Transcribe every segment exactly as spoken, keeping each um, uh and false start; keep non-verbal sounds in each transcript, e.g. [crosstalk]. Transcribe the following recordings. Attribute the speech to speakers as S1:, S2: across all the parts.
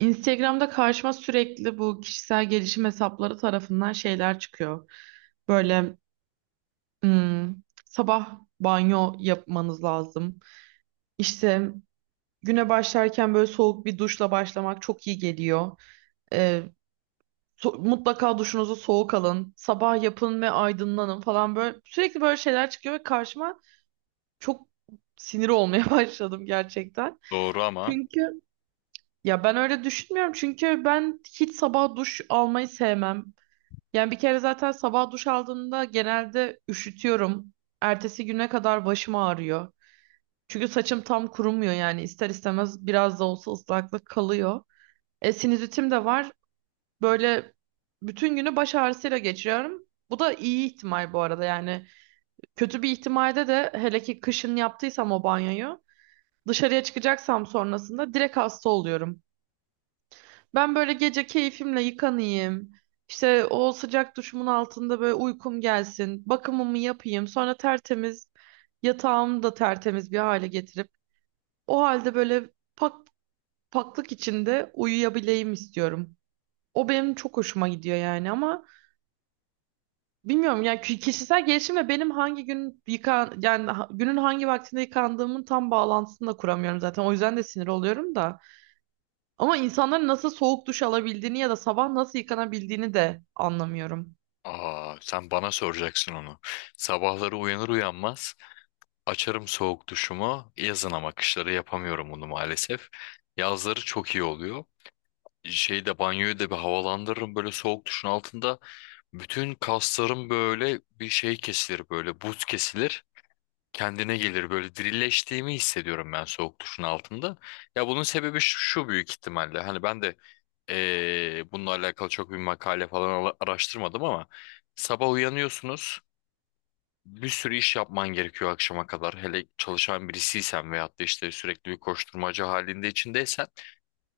S1: Instagram'da karşıma sürekli bu kişisel gelişim hesapları tarafından şeyler çıkıyor. Böyle hmm, sabah banyo yapmanız lazım. İşte güne başlarken böyle soğuk bir duşla başlamak çok iyi geliyor. Ee, so- Mutlaka duşunuzu soğuk alın. Sabah yapın ve aydınlanın falan böyle. Sürekli böyle şeyler çıkıyor ve karşıma çok sinir olmaya [laughs] başladım gerçekten.
S2: Doğru ama
S1: Çünkü Ya ben öyle düşünmüyorum. Çünkü ben hiç sabah duş almayı sevmem. Yani bir kere zaten sabah duş aldığımda genelde üşütüyorum. Ertesi güne kadar başım ağrıyor. Çünkü saçım tam kurumuyor yani ister istemez biraz da olsa ıslaklık kalıyor. E, sinüzitim de var. Böyle bütün günü baş ağrısıyla geçiriyorum. Bu da iyi ihtimal bu arada yani. Kötü bir ihtimalde de hele ki kışın yaptıysam o banyoyu dışarıya çıkacaksam sonrasında direkt hasta oluyorum. Ben böyle gece keyfimle yıkanayım. İşte o sıcak duşumun altında böyle uykum gelsin. Bakımımı yapayım. Sonra tertemiz yatağımı da tertemiz bir hale getirip o halde böyle pak paklık içinde uyuyabileyim istiyorum. O benim çok hoşuma gidiyor yani ama bilmiyorum yani ki- kişisel gelişimle benim hangi gün yıkan yani ha- günün hangi vaktinde yıkandığımın tam bağlantısını da kuramıyorum zaten. O yüzden de sinir oluyorum da. Ama insanların nasıl soğuk duş alabildiğini ya da sabah nasıl yıkanabildiğini de anlamıyorum.
S2: aa, sen bana soracaksın onu. Sabahları uyanır uyanmaz açarım soğuk duşumu. Yazın, ama kışları yapamıyorum bunu maalesef. Yazları çok iyi oluyor. Şeyde banyoyu da bir havalandırırım böyle soğuk duşun altında. Bütün kaslarım böyle bir şey kesilir, böyle buz kesilir, kendine gelir, böyle dirileştiğimi hissediyorum ben soğuk duşun altında. Ya bunun sebebi şu, şu büyük ihtimalle, hani ben de eee, bununla alakalı çok bir makale falan ala- araştırmadım, ama sabah uyanıyorsunuz, bir sürü iş yapman gerekiyor akşama kadar, hele çalışan birisiysen veyahut da işte sürekli bir koşturmaca halinde içindeysen,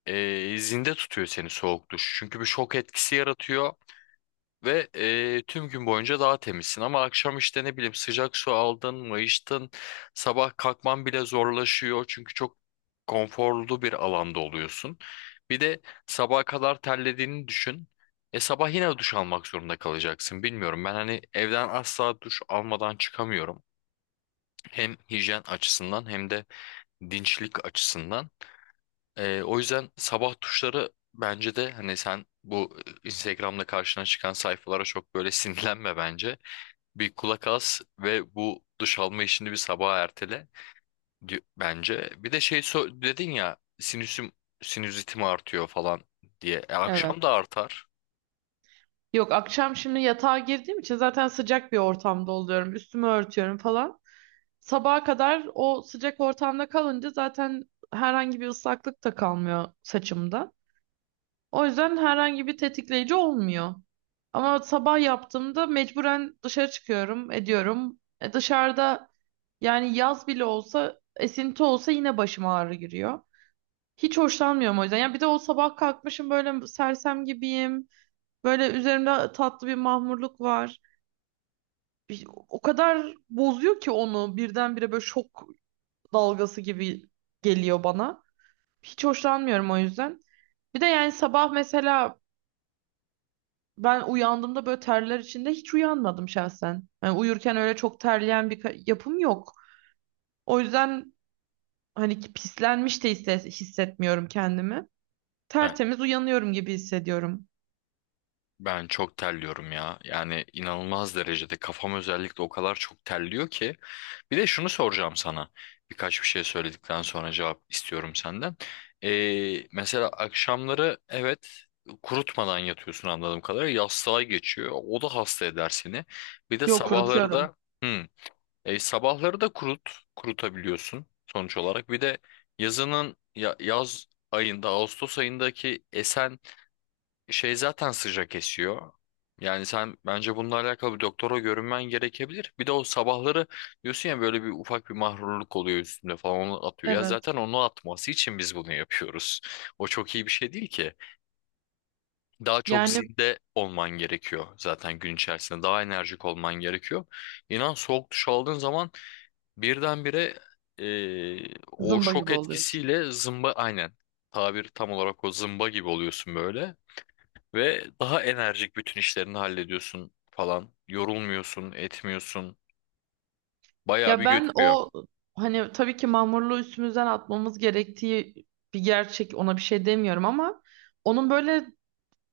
S2: eee zinde tutuyor seni soğuk duş, çünkü bir şok etkisi yaratıyor ve eee, tüm gün boyunca daha temizsin. Ama akşam işte, ne bileyim, sıcak su aldın, mayıştın, sabah kalkman bile zorlaşıyor, çünkü çok konforlu bir alanda oluyorsun. Bir de sabaha kadar terlediğini düşün. E, sabah yine duş almak zorunda kalacaksın. Bilmiyorum, ben hani evden asla duş almadan çıkamıyorum. Hem hijyen açısından, hem de dinçlik açısından. Ee, o yüzden sabah tuşları bence de, hani sen bu Instagram'da karşına çıkan sayfalara çok böyle [laughs] sinirlenme bence. Bir kulak as ve bu duş alma işini bir sabaha ertele di- bence. Bir de şey, so- dedin ya, sinüsüm sinüzitim artıyor falan diye. E,
S1: Evet.
S2: akşam da artar.
S1: Yok, akşam şimdi yatağa girdiğim için zaten sıcak bir ortamda oluyorum. Üstümü örtüyorum falan. Sabaha kadar o sıcak ortamda kalınca zaten herhangi bir ıslaklık da kalmıyor saçımda. O yüzden herhangi bir tetikleyici olmuyor. Ama sabah yaptığımda mecburen dışarı çıkıyorum, ediyorum. E dışarıda yani yaz bile olsa, esinti olsa yine başıma ağrı giriyor. Hiç hoşlanmıyorum o yüzden. Ya bir de o sabah kalkmışım böyle sersem gibiyim. Böyle üzerimde tatlı bir mahmurluk var. Bir- O kadar bozuyor ki onu birdenbire böyle şok dalgası gibi geliyor bana. Hiç hoşlanmıyorum o yüzden. Bir de yani sabah mesela ben uyandığımda böyle terler içinde hiç uyanmadım şahsen. Yani uyurken öyle çok terleyen bir ka- yapım yok. O yüzden hani ki pislenmiş de hisse- hissetmiyorum kendimi. Tertemiz uyanıyorum gibi hissediyorum.
S2: Ben çok terliyorum ya. Yani inanılmaz derecede kafam özellikle o kadar çok terliyor ki. Bir de şunu soracağım sana. Birkaç bir şey söyledikten sonra cevap istiyorum senden. Ee, mesela akşamları evet, kurutmadan yatıyorsun anladığım kadarıyla. Yastığa geçiyor. O da hasta eder seni. Bir de
S1: Yok,
S2: sabahları
S1: kurutuyorum.
S2: da, hı, e, sabahları da kurut kurutabiliyorsun sonuç olarak. Bir de yazının ya- yaz ayında, Ağustos ayındaki esen şey zaten sıcak esiyor. Yani sen bence bununla alakalı bir doktora görünmen gerekebilir. Bir de o sabahları diyorsun ya, böyle bir ufak bir mahrurluk oluyor üstünde falan, onu atıyor. Ya
S1: Evet.
S2: zaten onu atması için biz bunu yapıyoruz. O çok iyi bir şey değil ki. Daha çok, yani
S1: Yani
S2: zinde olman gerekiyor zaten gün içerisinde. Daha enerjik olman gerekiyor. İnan, soğuk duş aldığın zaman birdenbire, eee o
S1: zımba
S2: şok
S1: gibi oluyorsun.
S2: etkisiyle zımba, aynen, tabir tam olarak o, zımba gibi oluyorsun böyle. Ve daha enerjik bütün işlerini hallediyorsun falan. Yorulmuyorsun, etmiyorsun. Bayağı bir,
S1: Ya
S2: evet,
S1: ben
S2: götürüyor.
S1: o hani tabii ki mamurluğu üstümüzden atmamız gerektiği bir gerçek, ona bir şey demiyorum ama onun böyle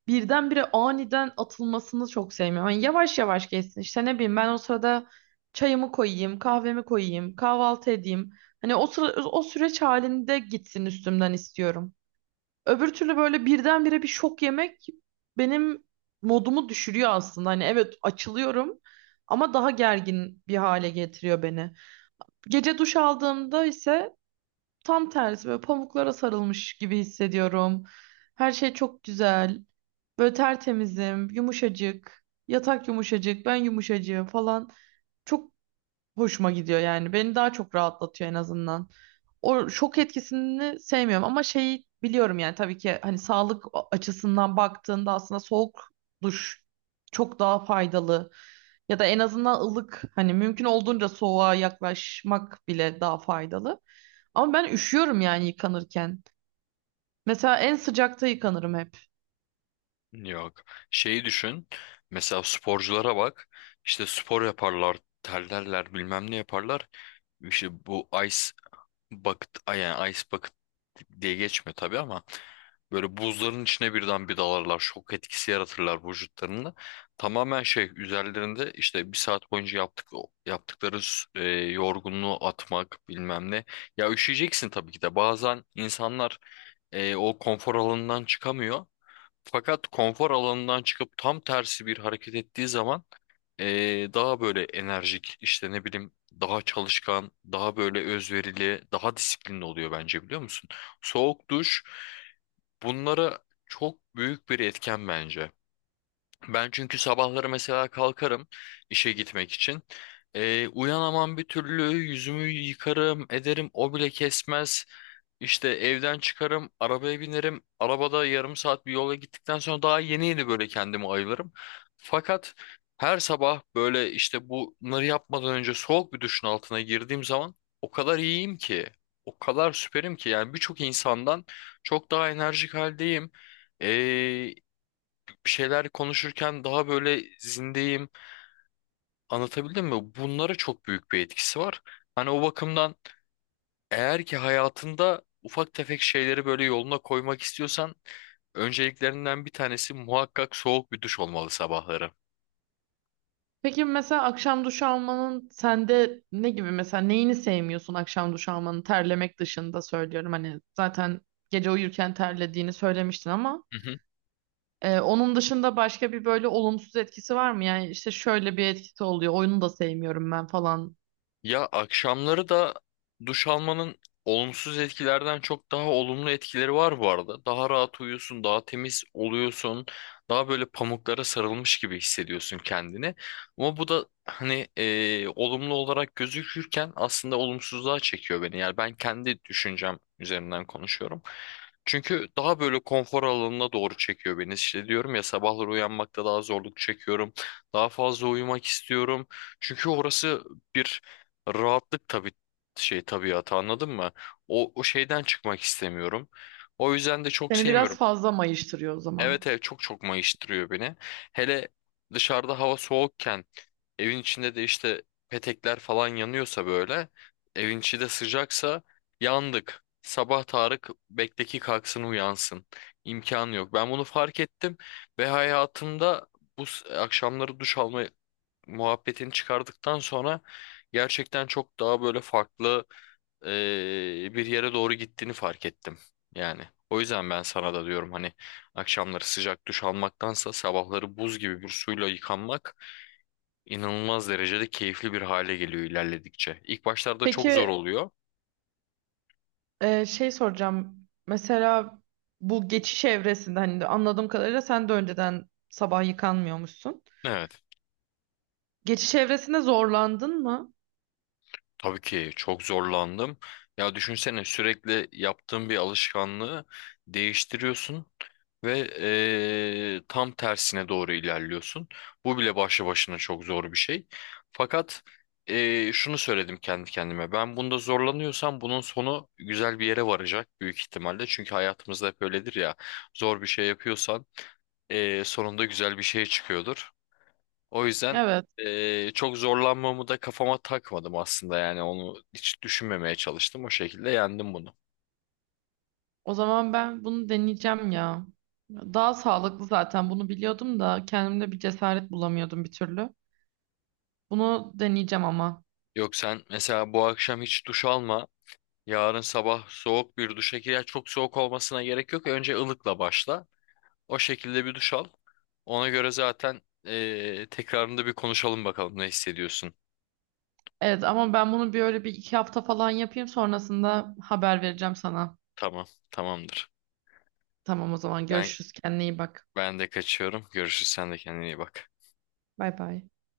S1: birdenbire aniden atılmasını çok sevmiyorum. Hani yavaş yavaş geçsin, işte ne bileyim ben o sırada çayımı koyayım, kahvemi koyayım, kahvaltı edeyim. Hani o sıra, o süreç halinde gitsin üstümden istiyorum. Öbür türlü böyle birdenbire bir şok yemek benim modumu düşürüyor aslında. Hani evet, açılıyorum ama daha gergin bir hale getiriyor beni. Gece duş aldığımda ise tam tersi böyle pamuklara sarılmış gibi hissediyorum. Her şey çok güzel. Böyle tertemizim, yumuşacık. Yatak yumuşacık, ben yumuşacığım falan. Çok hoşuma gidiyor yani. Beni daha çok rahatlatıyor en azından. O şok etkisini sevmiyorum ama şey biliyorum yani tabii ki hani sağlık açısından baktığında aslında soğuk duş çok daha faydalı. Ya da en azından ılık, hani mümkün olduğunca soğuğa yaklaşmak bile daha faydalı. Ama ben üşüyorum yani yıkanırken. Mesela en sıcakta yıkanırım hep.
S2: Yok. Şeyi düşün. Mesela sporculara bak. İşte spor yaparlar, terlerler, bilmem ne yaparlar. İşte bu ice bucket ay- yani ice bucket diye geçmiyor tabii, ama böyle buzların içine birden bir dalarlar. Şok etkisi yaratırlar vücutlarında. Tamamen şey üzerlerinde, işte bir saat boyunca yaptık yaptıkları, e, yorgunluğu atmak bilmem ne. Ya üşüyeceksin tabii ki de. Bazen insanlar, e, o konfor alanından çıkamıyor. Fakat konfor alanından çıkıp tam tersi bir hareket ettiği zaman, ee, daha böyle enerjik, işte ne bileyim, daha çalışkan, daha böyle özverili, daha disiplinli oluyor bence, biliyor musun? Soğuk duş bunlara çok büyük bir etken bence. Ben çünkü sabahları mesela kalkarım işe gitmek için. Ee, uyanamam bir türlü, yüzümü yıkarım ederim, o bile kesmez. İşte evden çıkarım, arabaya binerim. Arabada yarım saat bir yola gittikten sonra daha yeni yeni böyle kendimi ayılırım. Fakat her sabah böyle işte bunları yapmadan önce soğuk bir duşun altına girdiğim zaman, o kadar iyiyim ki. O kadar süperim ki, yani birçok insandan çok daha enerjik haldeyim, bir şeyler konuşurken daha böyle zindeyim. Anlatabildim mi? Bunlara çok büyük bir etkisi var. Hani o bakımdan, eğer ki hayatında ufak tefek şeyleri böyle yoluna koymak istiyorsan, önceliklerinden bir tanesi muhakkak soğuk bir duş olmalı sabahları.
S1: Peki, mesela akşam duş almanın sende ne gibi, mesela neyini sevmiyorsun akşam duş almanın terlemek dışında söylüyorum, hani zaten gece uyurken terlediğini söylemiştin ama
S2: Hı hı.
S1: e, onun dışında başka bir böyle olumsuz etkisi var mı? Yani işte şöyle bir etkisi oluyor oyunu da sevmiyorum ben falan.
S2: Ya akşamları da duş almanın olumsuz etkilerden çok daha olumlu etkileri var bu arada. Daha rahat uyuyorsun, daha temiz oluyorsun, daha böyle pamuklara sarılmış gibi hissediyorsun kendini. Ama bu da hani, eee, olumlu olarak gözükürken aslında olumsuzluğa çekiyor beni. Yani ben kendi düşüncem üzerinden konuşuyorum. Çünkü daha böyle konfor alanına doğru çekiyor beni. İşte diyorum ya, sabahları uyanmakta daha zorluk çekiyorum. Daha fazla uyumak istiyorum. Çünkü orası bir rahatlık tabii, şey, tabiatı, anladın mı? O, o şeyden çıkmak istemiyorum. O yüzden de çok
S1: Seni
S2: sevmiyorum.
S1: biraz fazla mayıştırıyor o zaman.
S2: Evet, evet, çok çok mayıştırıyor beni. Hele dışarıda hava soğukken, evin içinde de işte petekler falan yanıyorsa, böyle evin içi de sıcaksa, yandık. Sabah Tarık bekteki kalksın uyansın. İmkanı yok. Ben bunu fark ettim ve hayatımda bu s- akşamları duş alma muhabbetini çıkardıktan sonra gerçekten çok daha böyle farklı, eee, bir yere doğru gittiğini fark ettim. Yani o yüzden ben sana da diyorum, hani akşamları sıcak duş almaktansa sabahları buz gibi bir suyla yıkanmak inanılmaz derecede keyifli bir hale geliyor ilerledikçe. İlk başlarda çok zor
S1: Peki,
S2: oluyor.
S1: e, şey soracağım, mesela bu geçiş evresinde hani de anladığım kadarıyla sen de önceden sabah yıkanmıyormuşsun.
S2: Evet.
S1: Geçiş evresinde zorlandın mı?
S2: Tabii ki çok zorlandım. Ya düşünsene, sürekli yaptığın bir alışkanlığı değiştiriyorsun ve eee, tam tersine doğru ilerliyorsun. Bu bile başlı başına çok zor bir şey. Fakat eee, şunu söyledim kendi kendime. Ben bunda zorlanıyorsam bunun sonu güzel bir yere varacak büyük ihtimalle. Çünkü hayatımızda hep öyledir ya. Zor bir şey yapıyorsan eee, sonunda güzel bir şey çıkıyordur. O yüzden
S1: Evet.
S2: eee, çok zorlanmamı da kafama takmadım aslında, yani onu hiç düşünmemeye çalıştım. O şekilde yendim bunu.
S1: O zaman ben bunu deneyeceğim ya. Daha sağlıklı zaten, bunu biliyordum da kendimde bir cesaret bulamıyordum bir türlü. Bunu deneyeceğim ama.
S2: Yok, sen mesela bu akşam hiç duş alma. Yarın sabah soğuk bir duşa gir. Ya çok soğuk olmasına gerek yok. Önce ılıkla başla. O şekilde bir duş al. Ona göre zaten eee, tekrarında bir konuşalım bakalım ne hissediyorsun.
S1: Evet ama ben bunu bir öyle bir iki hafta falan yapayım, sonrasında haber vereceğim sana.
S2: Tamam, tamamdır.
S1: Tamam, o zaman
S2: Ben
S1: görüşürüz, kendine iyi bak.
S2: ben de kaçıyorum. Görüşürüz. Sen de kendine iyi bak.
S1: Bay bay.